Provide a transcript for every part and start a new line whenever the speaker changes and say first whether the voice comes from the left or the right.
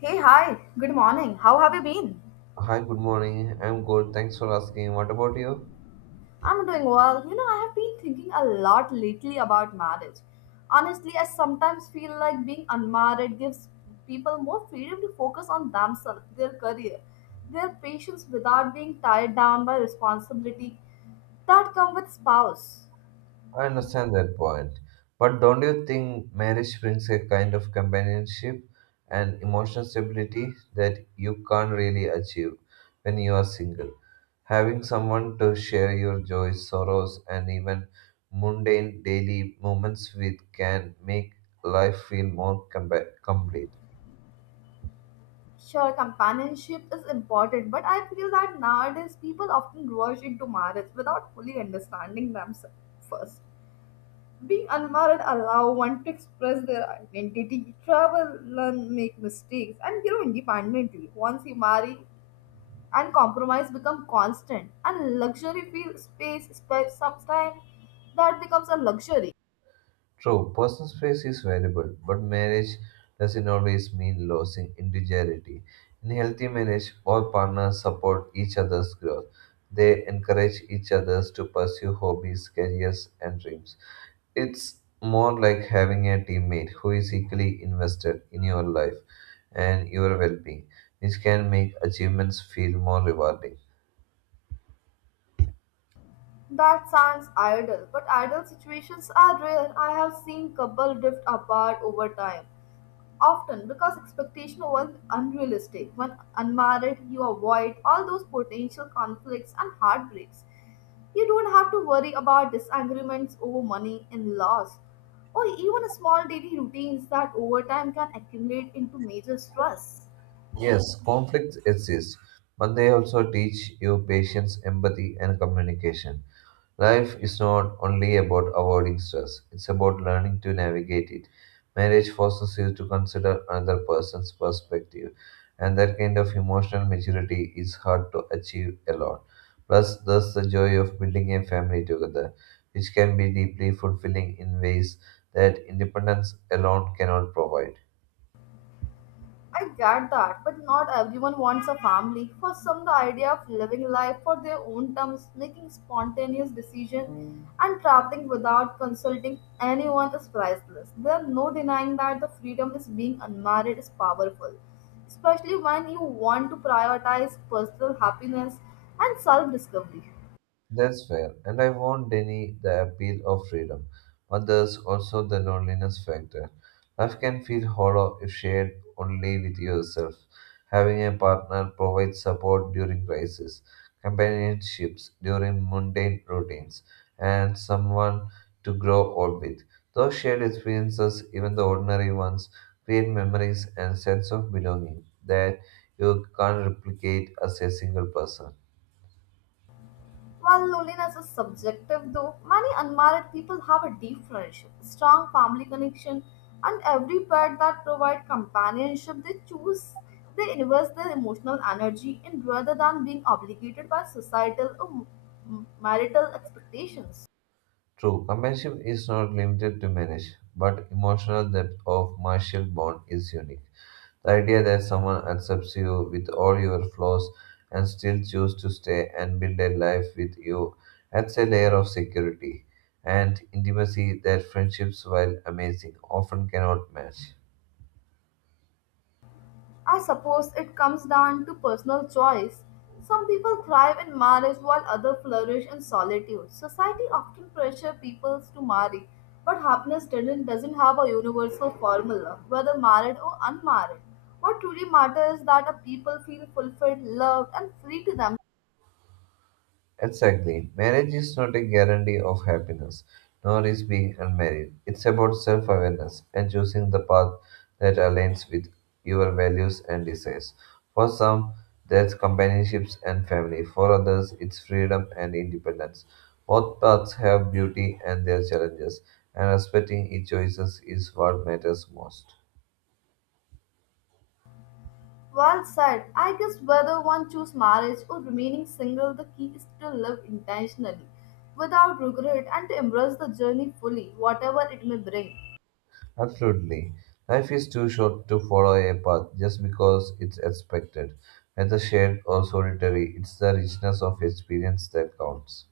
left: Hey, hi. Good morning. How have you been?
right: Hi, good morning. I'm good. Thanks for asking. What about you?
left: I'm doing well. You know, I have been thinking a lot lately about marriage. Honestly, I sometimes feel like being unmarried gives people more freedom to focus on themselves, their career, their patience without being tied down by responsibility that come with spouse.
right: I understand that point. But don't you think marriage brings a kind of companionship and emotional stability that you can't really achieve when you are single? Having someone to share your joys, sorrows, and even mundane daily moments with can make life feel more complete.
left: Sure, companionship is important, but I feel that nowadays people often rush into marriage without fully understanding themselves first. Being unmarried allow one to express their identity, travel, learn, make mistakes, and grow independently. Once you marry, and compromise become constant, and luxury feel space, space sometimes that becomes a luxury.
right: True, personal space is valuable, but marriage doesn't always mean losing individuality. In healthy marriage, all partners support each other's growth. They encourage each other's to pursue hobbies, careers, and dreams. It's more like having a teammate who is equally invested in your life and your well being, which can make achievements feel more rewarding.
left: That sounds ideal, but ideal situations are rare. I have seen couples drift apart over time, often because expectation was unrealistic. When unmarried, you avoid all those potential conflicts and heartbreaks. You don't have to worry about disagreements over money and loss, or even small daily routines that over time can accumulate into major stress.
right: Yes, conflicts exist, but they also teach you patience, empathy, and communication. Life is not only about avoiding stress, it's about learning to navigate it. Marriage forces you to consider another person's perspective, and that kind of emotional maturity is hard to achieve alone. Plus, there's the joy of building a family together, which can be deeply fulfilling in ways that independence alone cannot provide.
left: I get that, but not everyone wants a family. For some, the idea of living life for their own terms, making spontaneous decisions, and traveling without consulting anyone is priceless. There is no denying that the freedom is being unmarried is powerful, especially when you want to prioritize personal happiness and self discovery.
right: That's fair, and I won't deny the appeal of freedom, but there's also the loneliness factor. Life can feel hollow if shared only with yourself. Having a partner provides support during crisis, companionships during mundane routines, and someone to grow old with. Those shared experiences, even the ordinary ones, create memories and sense of belonging that you can't replicate as a single person.
left: While loneliness is subjective, though, many unmarried people have a deep friendship, strong family connection, and every pet that provide companionship they choose. They invest their emotional energy in rather than being obligated by societal or marital expectations.
right: True, companionship is not limited to marriage, but emotional depth of martial bond is unique. The idea that someone accepts you with all your flaws and still choose to stay and build a life with you adds a layer of security and intimacy that friendships, while amazing, often cannot match.
left: I suppose it comes down to personal choice. Some people thrive in marriage while others flourish in solitude. Society often pressures people to marry, but happiness doesn't have a universal formula, whether married or unmarried. What truly matters is that a people feel fulfilled, loved, and free to them.
right: Exactly. Marriage is not a guarantee of happiness, nor is being unmarried. It's about self awareness and choosing the path that aligns with your values and desires. For some, that's companionships and family. For others, it's freedom and independence. Both paths have beauty and their challenges, and respecting each choices is what matters most.
left: Well said. I guess whether one choose marriage or remaining single, the key is to live intentionally, without regret, and to embrace the journey fully, whatever it may bring.
right: Absolutely. Life is too short to follow a path just because it's expected. Whether shared or solitary, it's the richness of experience that counts.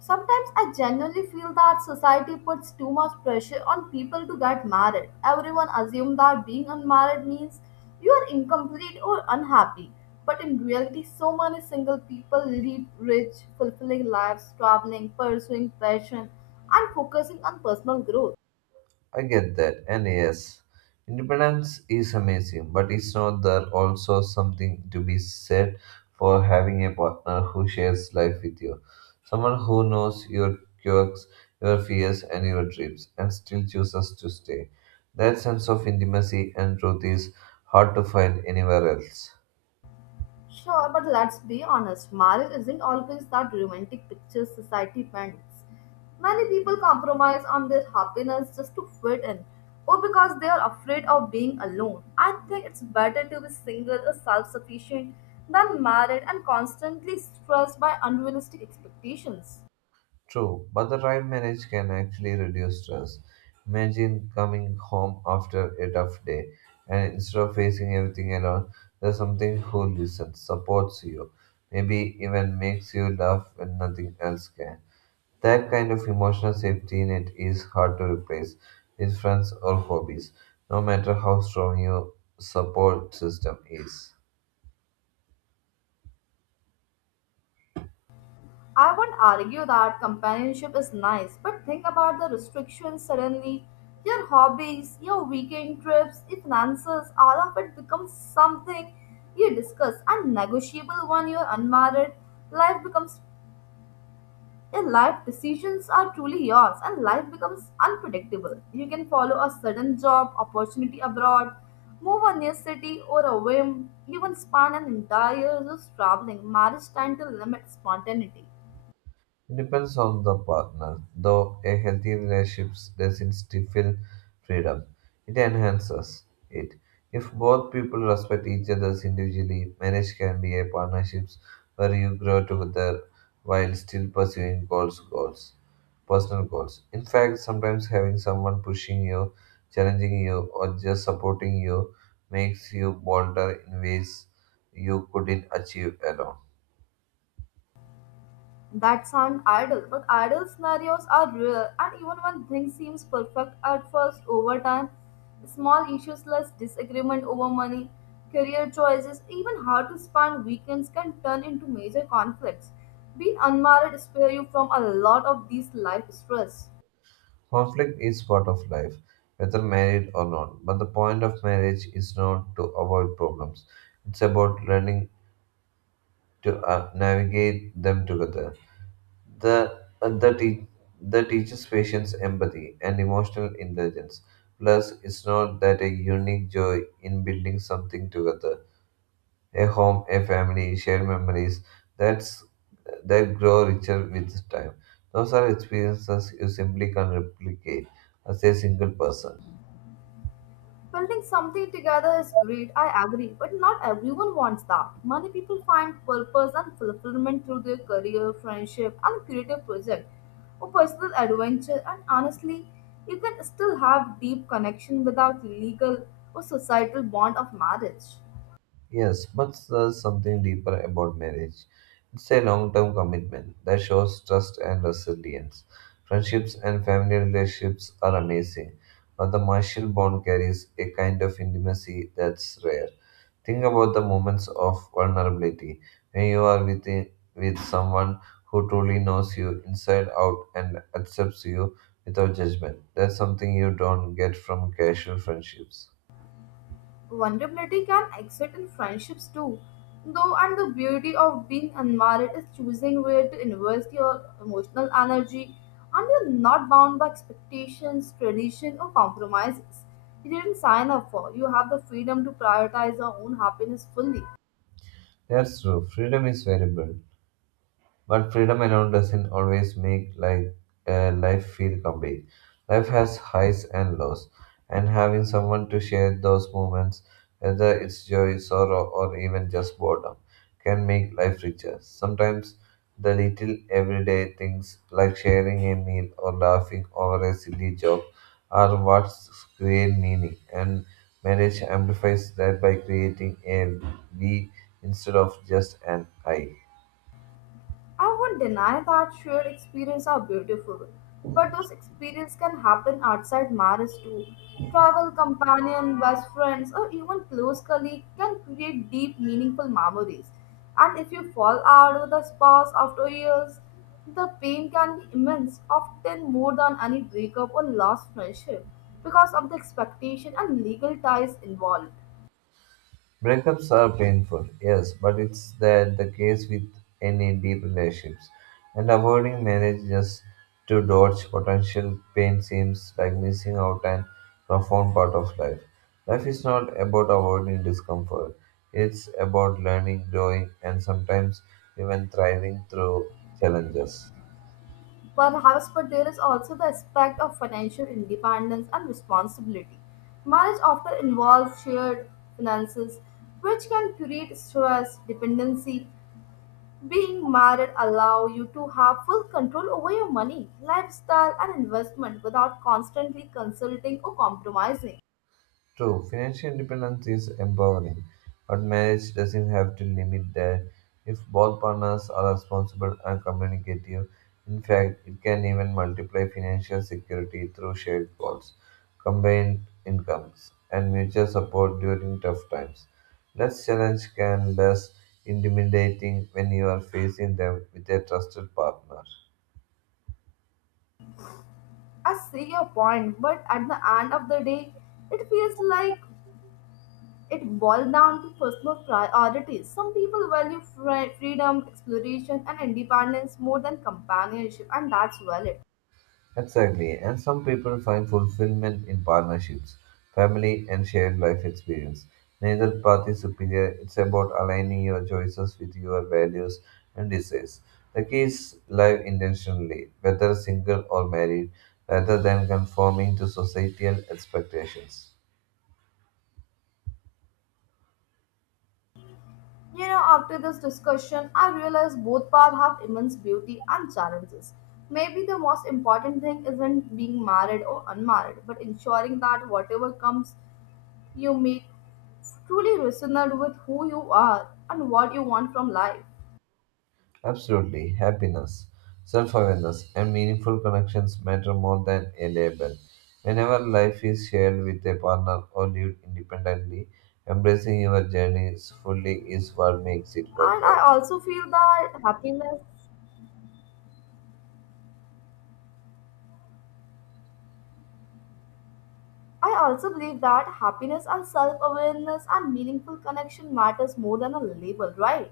left: Sometimes I genuinely feel that society puts too much pressure on people to get married. Everyone assumes that being unmarried means you are incomplete or unhappy. But in reality, so many single people lead rich, fulfilling lives, traveling, pursuing passion, and focusing on personal growth.
right: I get that, and yes, independence is amazing, but it's not there also something to be said for having a partner who shares life with you, someone who knows your quirks, your fears, and your dreams, and still chooses to stay. That sense of intimacy and truth is hard to find anywhere else.
left: Sure, but let's be honest, marriage isn't always that romantic picture society paints. Many people compromise on their happiness just to fit in, or because they are afraid of being alone. I think it's better to be single or self sufficient than married and constantly stressed by unrealistic expectations.
right: True, but the time manage can actually reduce stress. Imagine coming home after a tough day and instead of facing everything alone, there's something who listens, supports you, maybe even makes you laugh when nothing else can. That kind of emotional safety net is hard to replace with friends or hobbies, no matter how strong your support system is.
left: I won't argue that companionship is nice, but think about the restrictions suddenly. Your hobbies, your weekend trips, your finances, all of it becomes something you discuss and negotiable when you're unmarried. Life becomes your life decisions are truly yours and life becomes unpredictable. You can follow a sudden job, opportunity abroad, move a new city or a whim, even span an entire year just traveling. Marriage time to limit spontaneity.
right: It depends on the partner, though a healthy relationship doesn't stifle freedom. It enhances it. If both people respect each other's individually, marriage can be a partnership where you grow together while still pursuing personal goals. In fact, sometimes having someone pushing you, challenging you, or just supporting you makes you bolder in ways you couldn't achieve alone.
left: That sound idle, but idle scenarios are real. And even when things seems perfect at first, over time, small issues like disagreement over money, career choices, even how to spend weekends can turn into major conflicts. Being unmarried spare you from a lot of these life stress.
right: Conflict is part of life, whether married or not. But the point of marriage is not to avoid problems, it's about learning to navigate them together. The, uh, the, te- the teaches patience, empathy, and emotional intelligence. Plus, it's not that a unique joy in building something together a home, a family, shared memories that's, that grow richer with time. Those are experiences you simply can't replicate as a single person.
left: Building something together is great, I agree, but not everyone wants that. Many people find purpose and fulfillment through their career, friendship, and creative project, or personal adventure, and honestly, you can still have deep connection without legal or societal bond of marriage.
right: Yes, but there's something deeper about marriage. It's a long term commitment that shows trust and resilience. Friendships and family relationships are amazing, but the martial bond carries a kind of intimacy that's rare. Think about the moments of vulnerability when you are with someone who truly knows you inside out and accepts you without judgment. That's something you don't get from casual friendships.
left: Vulnerability can exist in friendships too, though, and the beauty of being unmarried is choosing where to invest your emotional energy, and you're not bound by expectations, tradition, or compromises you didn't sign up for. You have the freedom to prioritize your own happiness fully.
right: That's true, freedom is variable. But freedom alone doesn't always make life feel complete. Life has highs and lows, and having someone to share those moments, whether it's joy, sorrow, or even just boredom, can make life richer. Sometimes the little everyday things like sharing a meal or laughing over a silly joke are what create meaning, and marriage amplifies that by creating a we instead of just an I.
left: I won't deny that shared experiences are beautiful, but those experiences can happen outside marriage too. Travel companion, best friends, or even close colleague can create deep, meaningful memories. And if you fall out with a spouse after years, the pain can be immense, often more than any breakup or lost friendship, because of the expectation and legal ties involved.
right: Breakups are painful, yes, but it's that the case with any deep relationships. And avoiding marriage just to dodge potential pain seems like missing out on profound part of life. Life is not about avoiding discomfort. It's about learning, growing, and sometimes even thriving through challenges.
left: Perhaps, but there is also the aspect of financial independence and responsibility. Marriage often involves shared finances, which can create stress, dependency. Being married allows you to have full control over your money, lifestyle, and investment without constantly consulting or compromising.
right: True, financial independence is empowering, but marriage doesn't have to limit that. If both partners are responsible and communicative, in fact, it can even multiply financial security through shared goals, combined incomes, and mutual support during tough times. Less challenge can less intimidating when you are facing them with a trusted partner.
left: I see your point, but at the end of the day, it feels like it boils down to personal priorities. Some people value freedom, exploration, and independence more than companionship, and that's valid.
right: Exactly, and some people find fulfillment in partnerships, family, and shared life experience. Neither path is superior, it's about aligning your choices with your values and desires. The key is live intentionally, whether single or married, rather than conforming to societal expectations.
left: You know, after this discussion, I realize both paths have immense beauty and challenges. Maybe the most important thing isn't being married or unmarried, but ensuring that whatever comes, you make truly resonate with who you are and what you want from life.
right: Absolutely. Happiness, self awareness, and meaningful connections matter more than a label. Whenever life is shared with a partner or lived independently, embracing your journeys fully is what makes it
left: And I
right: worthwhile.
left: also feel that happiness I also believe that happiness and self-awareness and meaningful connection matters more than a label, right?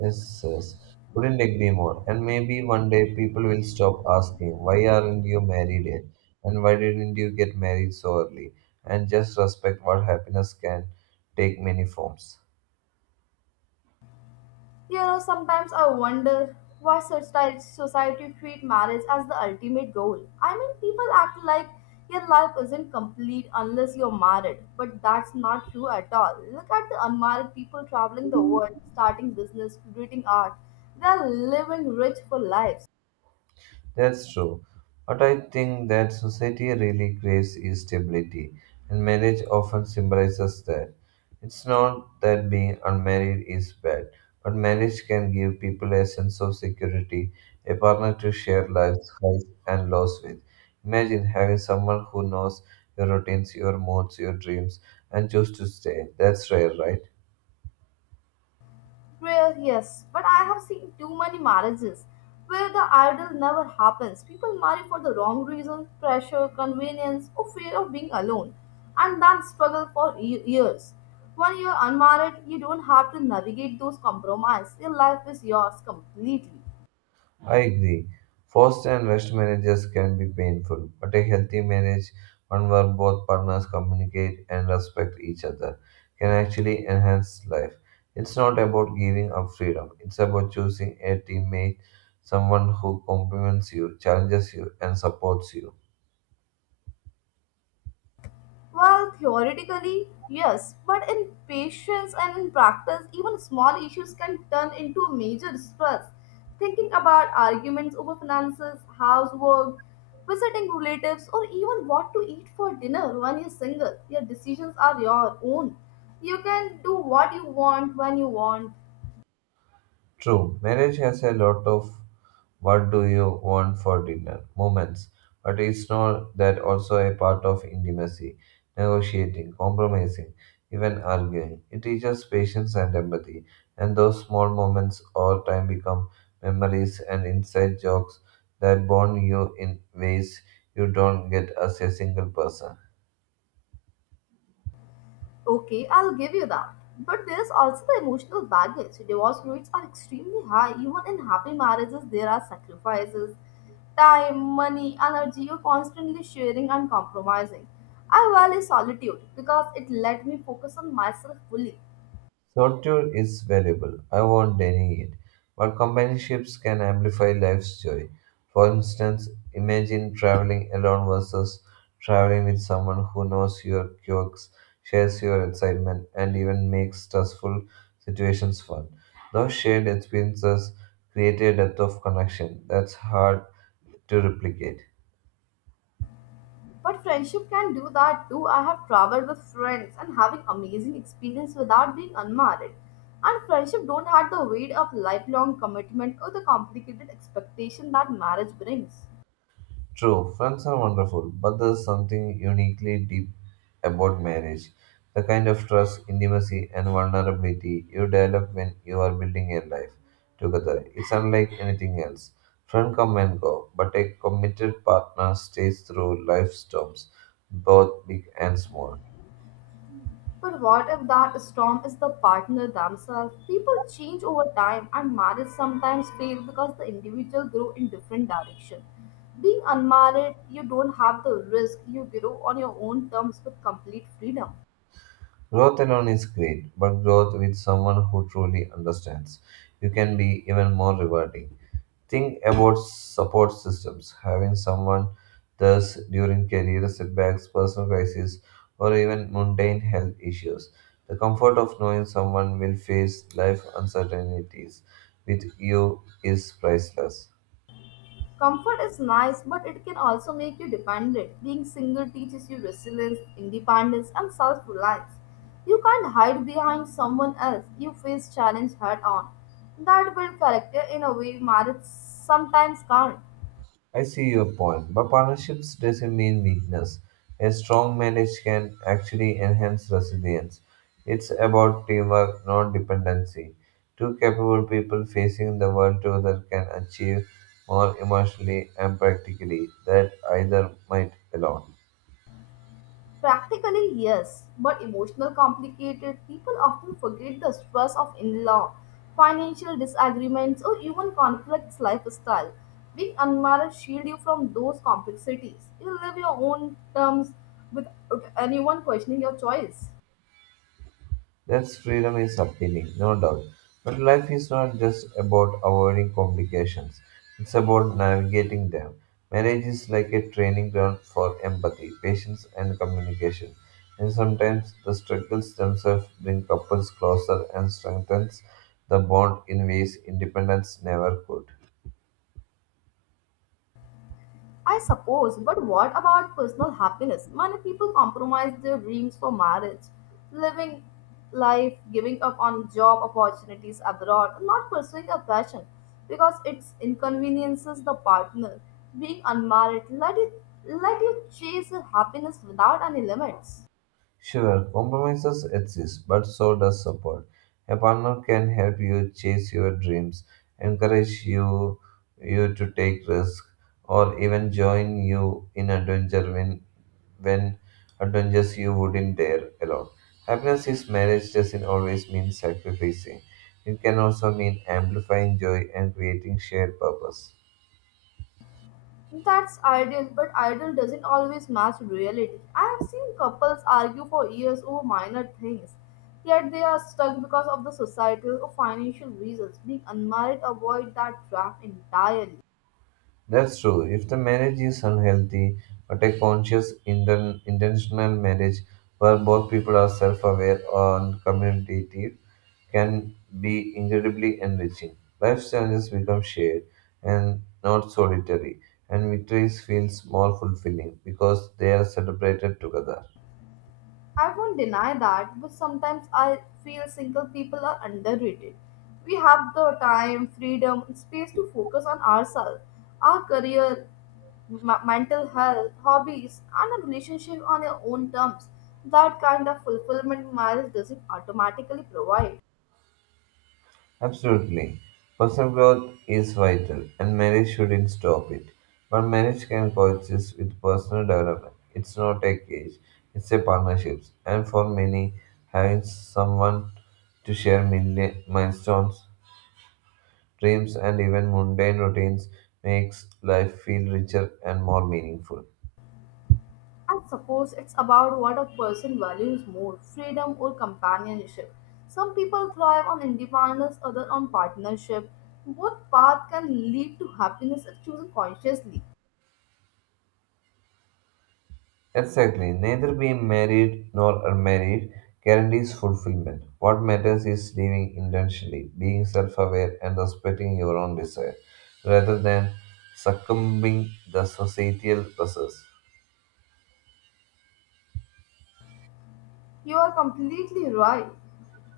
right: Yes, yes. Couldn't agree more. And maybe one day people will stop asking, why aren't you married yet? And why didn't you get married so early? And just respect what happiness can take many forms.
left: You know, sometimes I wonder why such type society treat marriage as the ultimate goal. I mean, people act like your life isn't complete unless you're married, but that's not true at all. Look at the unmarried people traveling the world, starting business, creating art. They're living rich for lives.
right: That's true. But I think that society really craves is stability, and marriage often symbolizes that. It's not that being unmarried is bad, but marriage can give people a sense of security, a partner to share life's highs and lows with. Imagine having someone who knows your routines, your moods, your dreams, and choose to stay. That's rare, right?
left: Well, yes, but I have seen too many marriages where the ideal never happens. People marry for the wrong reasons, pressure, convenience, or fear of being alone, and then struggle for years. When you're unmarried, you don't have to navigate those compromises. Your life is yours completely.
right: I agree. Forced and rushed marriages can be painful, but a healthy marriage, one where both partners communicate and respect each other, can actually enhance life. It's not about giving up freedom, it's about choosing a teammate, someone who compliments you, challenges you, and supports you.
left: Well, theoretically, yes, but in patience and in practice, even small issues can turn into major stress. Thinking about arguments over finances, housework, visiting relatives, or even what to eat for dinner when you're single, your decisions are your own. You can do what you want when you want.
right: True, marriage has a lot of what do you want for dinner moments. But is not that also a part of intimacy? Negotiating, compromising, even arguing. It teaches patience and empathy. And those small moments over time become memories and inside jokes that bond you in ways you don't get as a single person.
left: Okay, I'll give you that. But there's also the emotional baggage. Divorce rates are extremely high. Even in happy marriages, there are sacrifices, time, money, energy. You're constantly sharing and compromising. I value solitude because it let me focus on myself fully.
right: Solitude is valuable, I won't deny it, but companionships can amplify life's joy. For instance, imagine traveling alone versus traveling with someone who knows your quirks, shares your excitement, and even makes stressful situations fun. Those shared experiences create a depth of connection that's hard to replicate.
left: But friendship can do that too. I have traveled with friends and having amazing experience without being unmarried. And friendship don't have the weight of lifelong commitment or the complicated expectation that marriage brings.
right: True, friends are wonderful, but there's something uniquely deep about marriage. The kind of trust, intimacy, and vulnerability you develop when you are building a life together. It's unlike anything else. Friends come and go, but a committed partner stays through life storms, both big and small.
left: But what if that storm is the partner themselves? People change over time and marriage sometimes fails because the individual grow in different direction. Being unmarried, you don't have the risk. You grow on your own terms with complete freedom.
right: Growth alone is great, but growth with someone who truly understands you can be even more rewarding. Think about support systems, having someone thus during career setbacks, personal crises, or even mundane health issues. The comfort of knowing someone will face life uncertainties with you is priceless.
left: Comfort is nice, but it can also make you dependent. Being single teaches you resilience, independence, and self reliance. You can't hide behind someone else. You face challenge head on. That builds character in a way marriage sometimes can't.
right: I see your point, but partnerships doesn't mean weakness. A strong marriage can actually enhance resilience. It's about teamwork, not dependency. Two capable people facing the world together can achieve more emotionally and practically than either might alone.
left: Practically, yes, but emotional complicated people often forget the stress of in-law, financial disagreements, or even conflicts lifestyle. Being unmarried shield you from those complexities. You live your own terms without anyone questioning your choice.
right: That freedom is appealing, no doubt. But life is not just about avoiding complications, it's about navigating them. Marriage is like a training ground for empathy, patience, and communication. And sometimes the struggles themselves bring couples closer and strengthens the bond in ways independence never could.
left: I suppose, but what about personal happiness? Many people compromise their dreams for marriage, living life, giving up on job opportunities abroad, and not pursuing a passion because it inconveniences the partner. Being unmarried, let you chase your happiness without any limits.
right: Sure, compromises exist, but so does support. A partner can help you chase your dreams, encourage you to take risks, or even join you in adventure when adventures you wouldn't dare alone. Happiness is marriage doesn't always mean sacrificing. It can also mean amplifying joy and creating shared purpose.
left: That's ideal, but ideal doesn't always match reality. I have seen couples argue for years over minor things, yet they are stuck because of the societal or financial reasons. Being unmarried avoid that trap entirely.
right: That's true. If the marriage is unhealthy, but a conscious, intentional marriage where both people are self aware and communicative can be incredibly enriching. Life's challenges become shared and not solitary, and victories feel more fulfilling because they are celebrated together.
left: I won't deny that, but sometimes I feel single people are underrated. We have the time, freedom, and space to focus on ourselves, our career, mental health, hobbies, and a relationship on your own terms. That kind of fulfillment marriage doesn't automatically provide.
right: Absolutely. Personal growth is vital, and marriage shouldn't stop it. But marriage can coexist with personal development. It's not a cage, it's a partnership. And for many, having someone to share milestones, dreams, and even mundane routines makes life feel richer and more meaningful.
left: And suppose it's about what a person values more freedom or companionship. Some people thrive on independence, others on partnership. Both paths can lead to happiness if chosen consciously.
right: Exactly. Neither being married nor unmarried guarantees fulfillment. What matters is living intentionally, being self aware, and respecting your own desire, rather than succumbing the societal pressures.
left: You are completely right.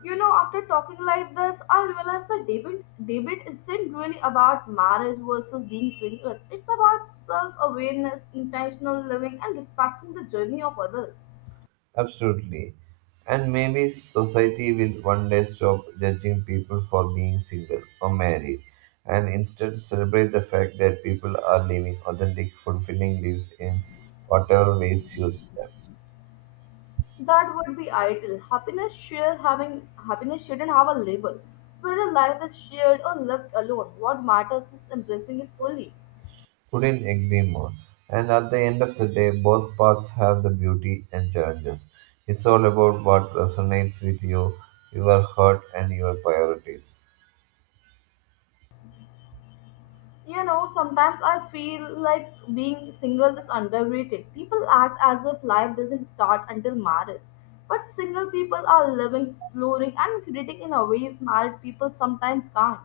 left: You know, after talking like this, I realized that debate isn't really about marriage versus being single. It's about self awareness, intentional living, and respecting the journey of others.
right: Absolutely. And maybe society will one day stop judging people for being single or married and instead celebrate the fact that people are living authentic, fulfilling lives in whatever way suits them.
left: That would be ideal. Happiness share having happiness shouldn't have a label. Whether life is shared or lived alone, what matters is embracing it fully.
right: Couldn't agree more. And at the end of the day, both paths have the beauty and challenges. It's all about what resonates with you, your heart, and your priorities.
left: You know, sometimes I feel like being single is underrated. People act as if life doesn't start until marriage. But single people are living, exploring, and creating in a ways married people sometimes can't.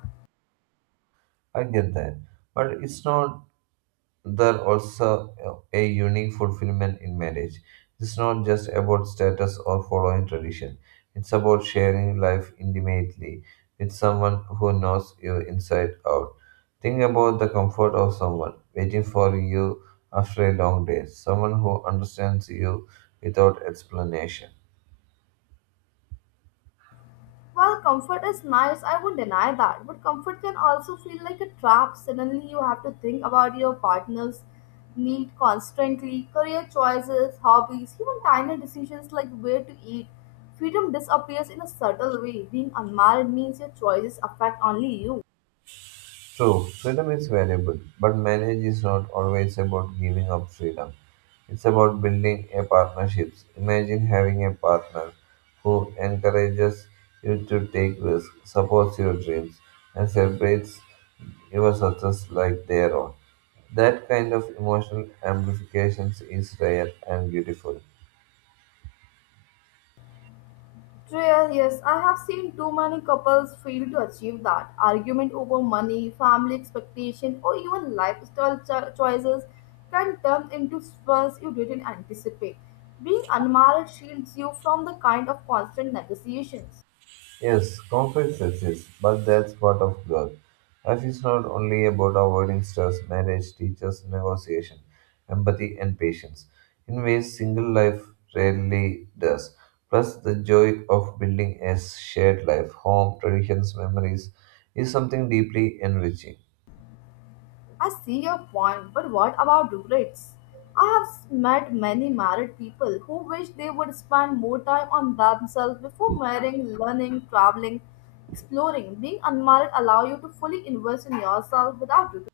right: I get that. But it's not there also a unique fulfillment in marriage. It's not just about status or following tradition. It's about sharing life intimately with someone who knows you inside out. Think about the comfort of someone waiting for you after a long day, someone who understands you without explanation.
left: Well, comfort is nice, I won't deny that, but comfort can also feel like a trap. Suddenly, you have to think about your partner's need constantly, career choices, hobbies, even tiny decisions like where to eat. Freedom disappears in a subtle way. Being unmarried means your choices affect only you.
right: True, freedom is valuable, but marriage is not always about giving up freedom. It's about building a partnership. Imagine having a partner who encourages you to take risks, supports your dreams, and celebrates your success like their own. That kind of emotional amplification is rare and beautiful.
left: Trail, yes, I have seen too many couples fail to achieve that. Argument over money, family expectation, or even lifestyle choices can turn into stress you didn't anticipate. Being unmarried shields you from the kind of constant negotiations.
right: Yes, conflict exists, but that's part of growth. Life is not only about avoiding stress, marriage, teachers, negotiation, empathy, and patience, in ways single life rarely does. Plus, the joy of building a shared life, home, traditions, memories, is something deeply enriching.
left: I see your point, but what about regrets? I have met many married people who wish they would spend more time on themselves before marrying, learning, traveling, exploring. Being unmarried allows you to fully invest in yourself without regret.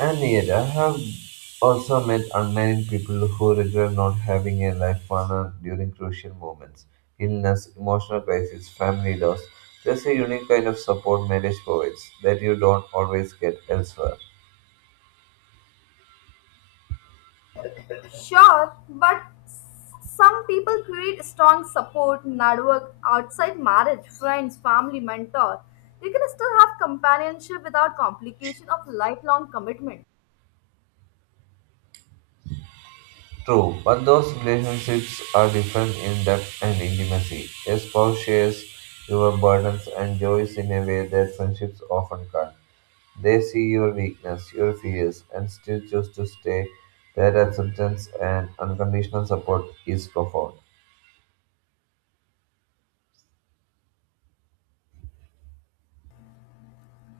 right: And yet, I have also met unmarried people who regret not having a life partner during crucial moments illness, emotional crisis, family loss. There's a unique kind of support marriage provides that you don't always get elsewhere.
left: Sure, but some people create strong support network outside marriage, friends, family, mentor. You can still have companionship without complication of lifelong commitment.
right: True, but those relationships are different in depth and intimacy. A spouse shares your burdens and joys in a way that friendships often can't. They see your weakness, your fears, and still choose to stay. That acceptance and unconditional support is profound.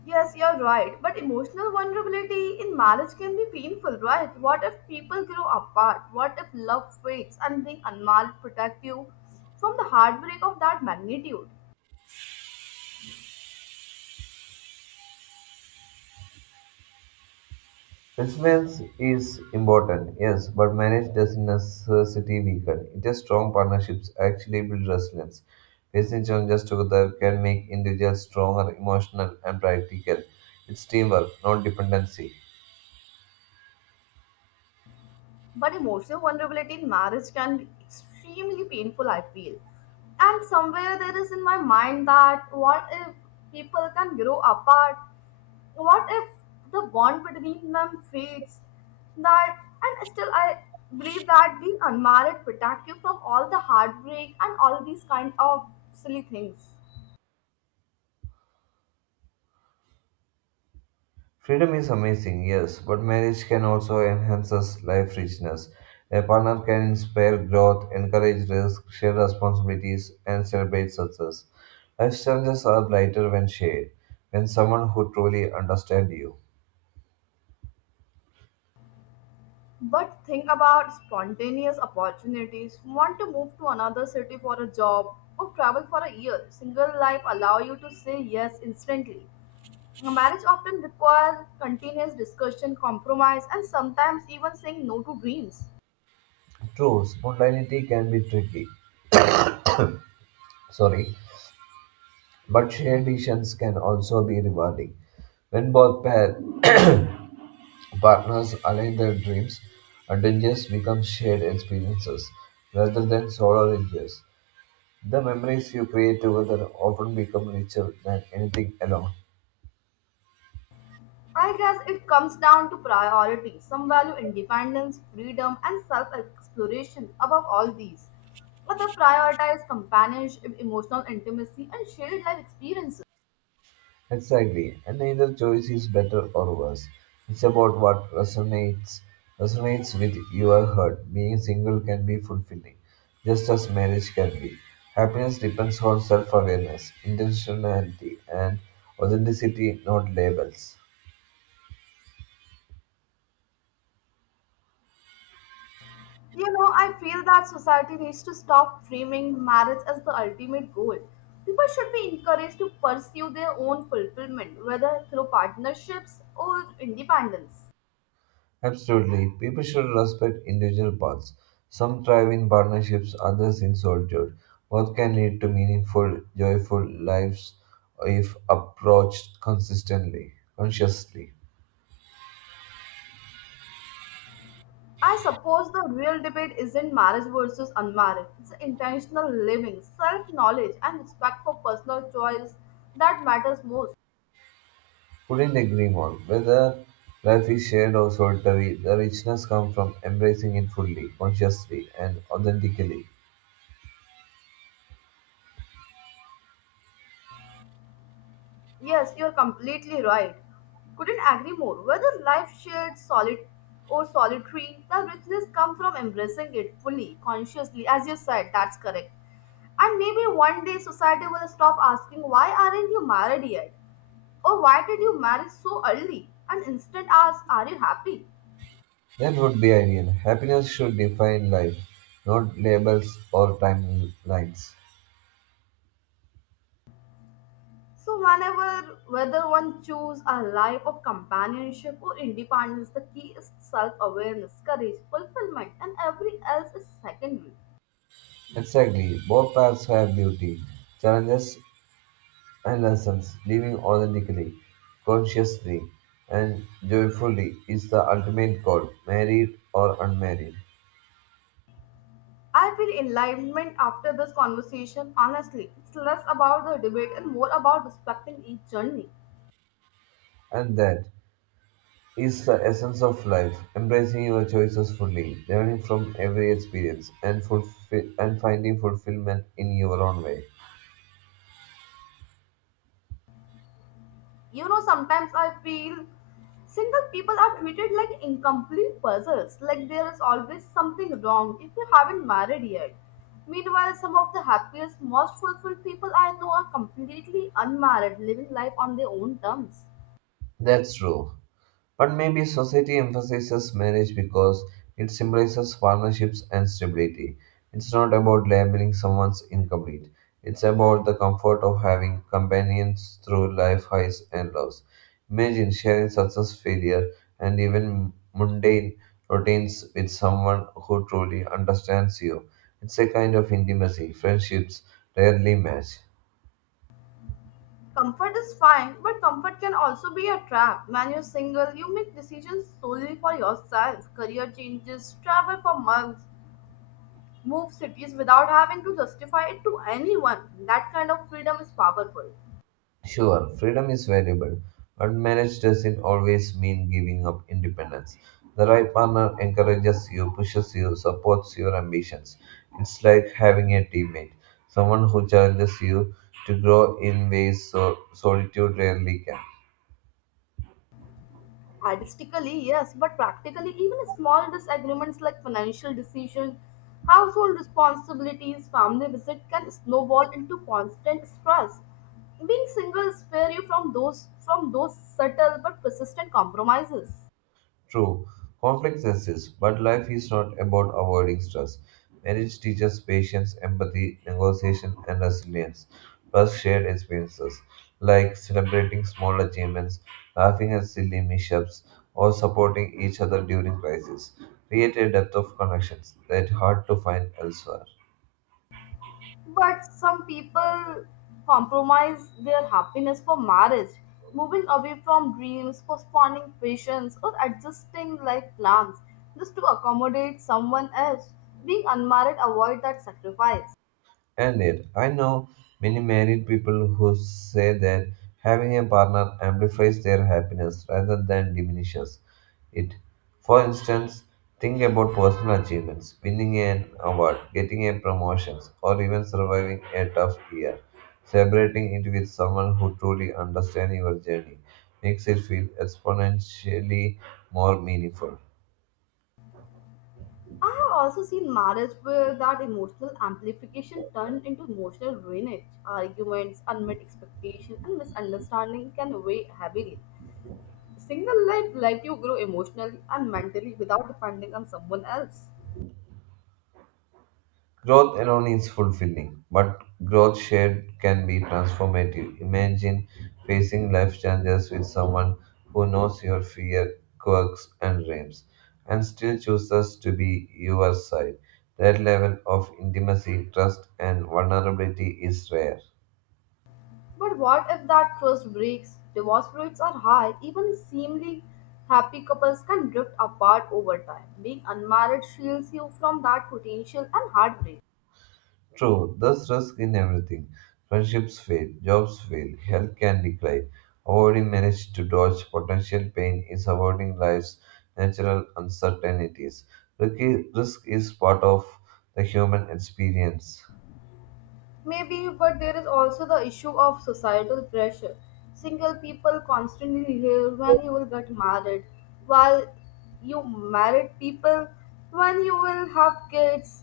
left: Yes, you're right. But emotional vulnerability in marriage can be painful, right? What if people grow apart? What if love fades and being unmarried protect you from the heartbreak of that magnitude?
right: Resilience is important, yes, but marriage doesn't necessarily weaken. It's strong partnerships actually build resilience. Facing challenges together can make individuals stronger, emotional, and practical. It's teamwork, not dependency.
left: But emotional vulnerability in marriage can be extremely painful, I feel. And somewhere there is in my mind that what if people can grow apart? What if the bond between them fades? That and still I believe that being unmarried protect you from all the heartbreak and all these kind of silly things.
right: Freedom is amazing, yes, but marriage can also enhance us life richness. A partner can inspire growth, encourage risk, share responsibilities, and celebrate success. Life challenges are lighter when shared, when someone who truly understands you.
left: But think about spontaneous opportunities. Want to move to another city for a job or travel for a year. Single life allow you to say yes instantly. Marriage often requires continuous discussion, compromise, and sometimes even saying no to dreams.
right: True, spontaneity can be tricky, sorry, but shared decisions can also be rewarding. When both pair partners align their dreams, adventures become shared experiences rather than solo adventures. The memories you create together often become richer than anything alone.
left: I guess it comes down to priorities. Some value independence, freedom, and self exploration above all these. Others prioritize companionship, emotional intimacy, and shared life experiences.
right: Exactly, and neither choice is better or worse. It's about what resonates with your heart. Being single can be fulfilling, just as marriage can be. Happiness depends on self-awareness, intentionality, and authenticity, not labels.
left: You know, I feel that society needs to stop framing marriage as the ultimate goal. People should be encouraged to pursue their own fulfillment, whether through partnerships or independence.
right: Absolutely. People should respect individual paths. Some thrive in partnerships, others in solitude. Both can lead to meaningful, joyful lives if approached consistently, consciously.
left: I suppose the real debate isn't marriage versus unmarried, it's intentional living, self knowledge, and respect for personal choice that matters most.
right: Couldn't agree more. Whether life is shared or solitary, the richness comes from embracing it fully, consciously, and authentically.
left: Yes, you're completely right. Couldn't agree more. Whether life shared, solid, or solitary, the richness comes from embracing it fully, consciously. As you said, that's correct. And maybe one day society will stop asking, why aren't you married yet? Or why did you marry so early? And instead ask, are you happy?
right: That would be ideal. Happiness should define life, not labels or timelines.
left: So whenever, whether one choose a life of companionship or independence, the key is self-awareness, courage, fulfillment, and every else is secondary.
right: Exactly. Both paths have beauty, challenges, and lessons. Living authentically, consciously, and joyfully is the ultimate goal, married or unmarried.
left: I feel enlightenment after this conversation. Honestly, it's less about the debate and more about respecting each journey.
right: And that is the essence of life, embracing your choices fully, learning from every experience, and, finding fulfillment in your own way.
left: You know, sometimes I feel single people are treated like incomplete puzzles, like there is always something wrong if you haven't married yet. Meanwhile, some of the happiest, most fulfilled people I know are completely unmarried, living life on their own terms.
right: That's true. But maybe society emphasizes marriage because it symbolizes partnerships and stability. It's not about labeling someone's incomplete. It's about the comfort of having companions through life highs and lows. Imagine sharing success, failure, and even mundane routines with someone who truly understands you. It's a kind of intimacy friendships rarely match.
left: Comfort is fine, but comfort can also be a trap. When you're single, you make decisions solely for yourself. Career changes, travel for months, move cities without having to justify it to anyone. That kind of freedom is powerful.
right: Sure, freedom is valuable, but marriage doesn't always mean giving up independence. The right partner encourages you, pushes you, supports your ambitions. It's like having a teammate, someone who challenges you to grow in ways so solitude rarely can.
left: Artistically, yes, but practically, even small disagreements like financial decisions, household responsibilities, family visit can snowball into constant stress. Being single spare you from those subtle but persistent compromises.
right: True, conflicts exist, but life is not about avoiding stress. Marriage teaches patience, empathy, negotiation, and resilience. Plus, shared experiences like celebrating small achievements, laughing at silly mishaps, or supporting each other during crises create a depth of connections that hard to find elsewhere.
left: But some people compromise their happiness for marriage, moving away from dreams, postponing patience, or adjusting life plans just to accommodate someone else. Being unmarried avoid that sacrifice.
right: And it. I know many married people who say that having a partner amplifies their happiness rather than diminishes it. For instance, think about personal achievements, winning an award, getting a promotion, or even surviving a tough year. Celebrating it with someone who truly understands your journey makes it feel exponentially more meaningful.
left: I have also seen marriage where that emotional amplification turned into emotional ruinage. Arguments, unmet expectations, and misunderstanding can weigh heavily. Single life let you grow emotionally and mentally without depending on someone else.
right: Growth alone is fulfilling, but growth shared can be transformative. Imagine facing life challenges with someone who knows your fear, quirks, and dreams, and still chooses to be your side. That level of intimacy, trust, and vulnerability is rare.
left: But what if that trust breaks? Divorce rates are high. Even seemingly happy couples can drift apart over time. Being unmarried shields you from that potential and heartbreak.
right: True, thus risk in everything. Friendships fail, jobs fail, health can decline. Avoiding manage to dodge potential pain is avoiding life's natural uncertainties. Risk is part of the human experience.
left: Maybe, but there is also the issue of societal pressure. Single people constantly hear when you will get married, while you married people when you will have kids.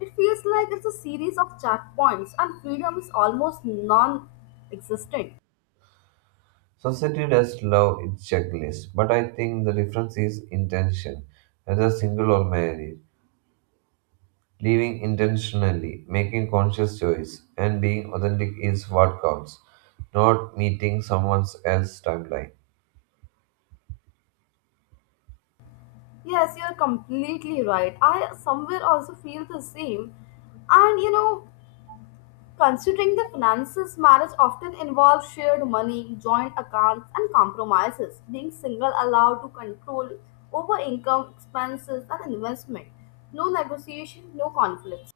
left: It feels like it's a series of checkpoints, and freedom is almost non existent.
right: Society does love its checklist, but I think the difference is intention, whether single or married. Living intentionally, making conscious choice, and being authentic is what counts, not meeting someone else's timeline.
left: Yes, you're completely right. I somewhere also feel the same. And you know, considering the finances, marriage often involves shared money, joint accounts, and compromises. Being single allowed to control over income, expenses, and investment. No negotiation, no conflict.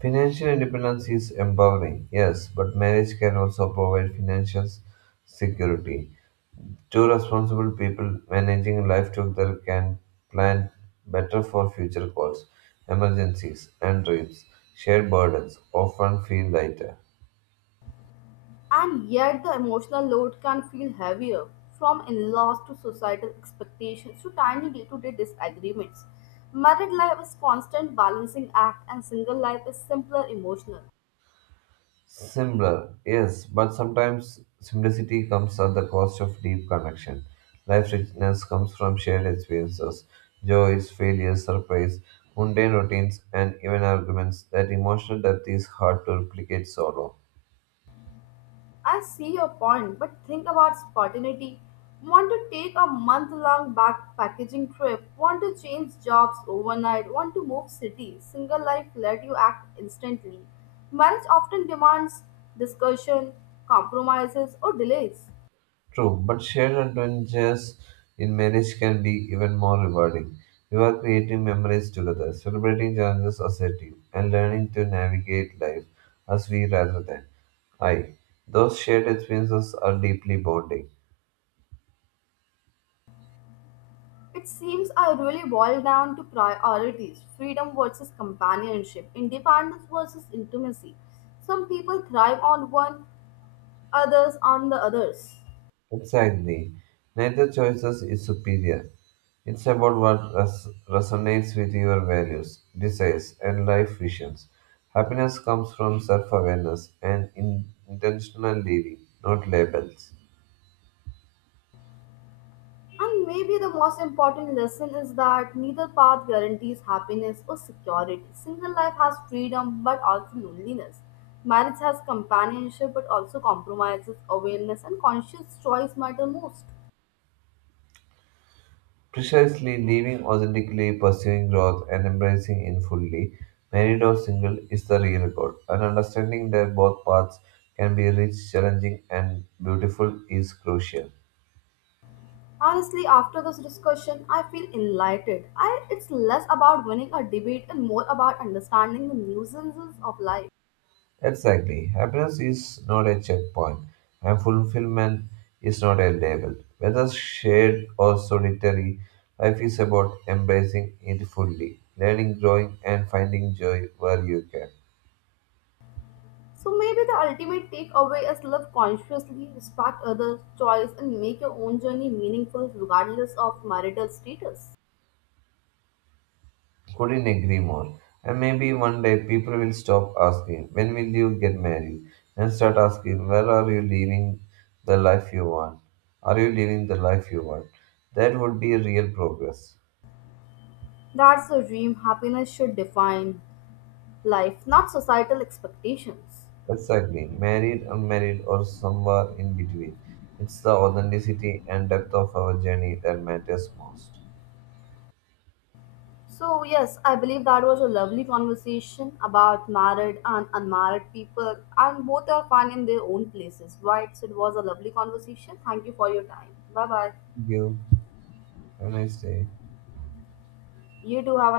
right: Financial independence is empowering, yes, but marriage can also provide financial security. Two responsible people managing life together can plan better for future goals, emergencies, and dreams. Shared burdens often feel lighter.
left: And yet, the emotional load can feel heavier from in laws to societal expectations to tiny day to day disagreements. Married life is constant balancing act, and single life is simpler emotional.
right: Similar, yes, but sometimes simplicity comes at the cost of deep connection. Life richness comes from shared experiences, joys, failures, surprise, mundane routines, and even arguments. That emotional depth is hard to replicate solo.
left: I see your point, but think about spontaneity. Want to take a month long back packaging trip? Want to change jobs overnight? Want to move cities? Single life let you act instantly. Marriage often demands discussion, compromises, or delays.
right: True, but shared adventures in marriage can be even more rewarding. You are creating memories together, celebrating challenges as a team, and learning to navigate life as we rather than. I. Those shared experiences are deeply bonding.
left: It seems I really boil down to priorities freedom versus companionship, independence versus intimacy. Some people thrive on one, others on the others.
right: Exactly. Neither choices is superior. It's about what resonates with your values, desires, and life visions. Happiness comes from self awareness and intentional living, not labels.
left: And maybe the most important lesson is that neither path guarantees happiness or security. Single life has freedom but also loneliness. Marriage has companionship but also compromises, awareness, and conscious choice matter most.
right: Precisely living authentically, pursuing growth, and embracing in fully, married or single, is the real goal. And understanding that both paths can be rich, challenging, and beautiful is crucial.
left: Honestly, after this discussion, I feel enlightened. It's less about winning a debate and more about understanding the nuisances of life.
right: Exactly. Happiness is not a checkpoint, and fulfillment is not a label. Whether shared or solitary, life is about embracing it fully, learning, growing, and finding joy where you can.
left: So maybe the ultimate takeaway is live consciously, respect others' choice, and make your own journey meaningful regardless of marital status.
right: Couldn't agree more. And maybe one day people will stop asking, "When will you get married?" and start asking, "Where are you living the life you want? Are you living the life you want?" That would be real progress.
left: That's the dream happiness should define life, not societal expectations.
right: Exactly. Married, unmarried, or somewhere in between. It's the authenticity and depth of our journey that matters most.
left: So, yes, I believe that was a lovely conversation about married and unmarried people, and both are fine in their own places, right? So, it was a lovely conversation. Thank you for your time. Bye bye.
right: Thank you. Have a nice day.
left: You too have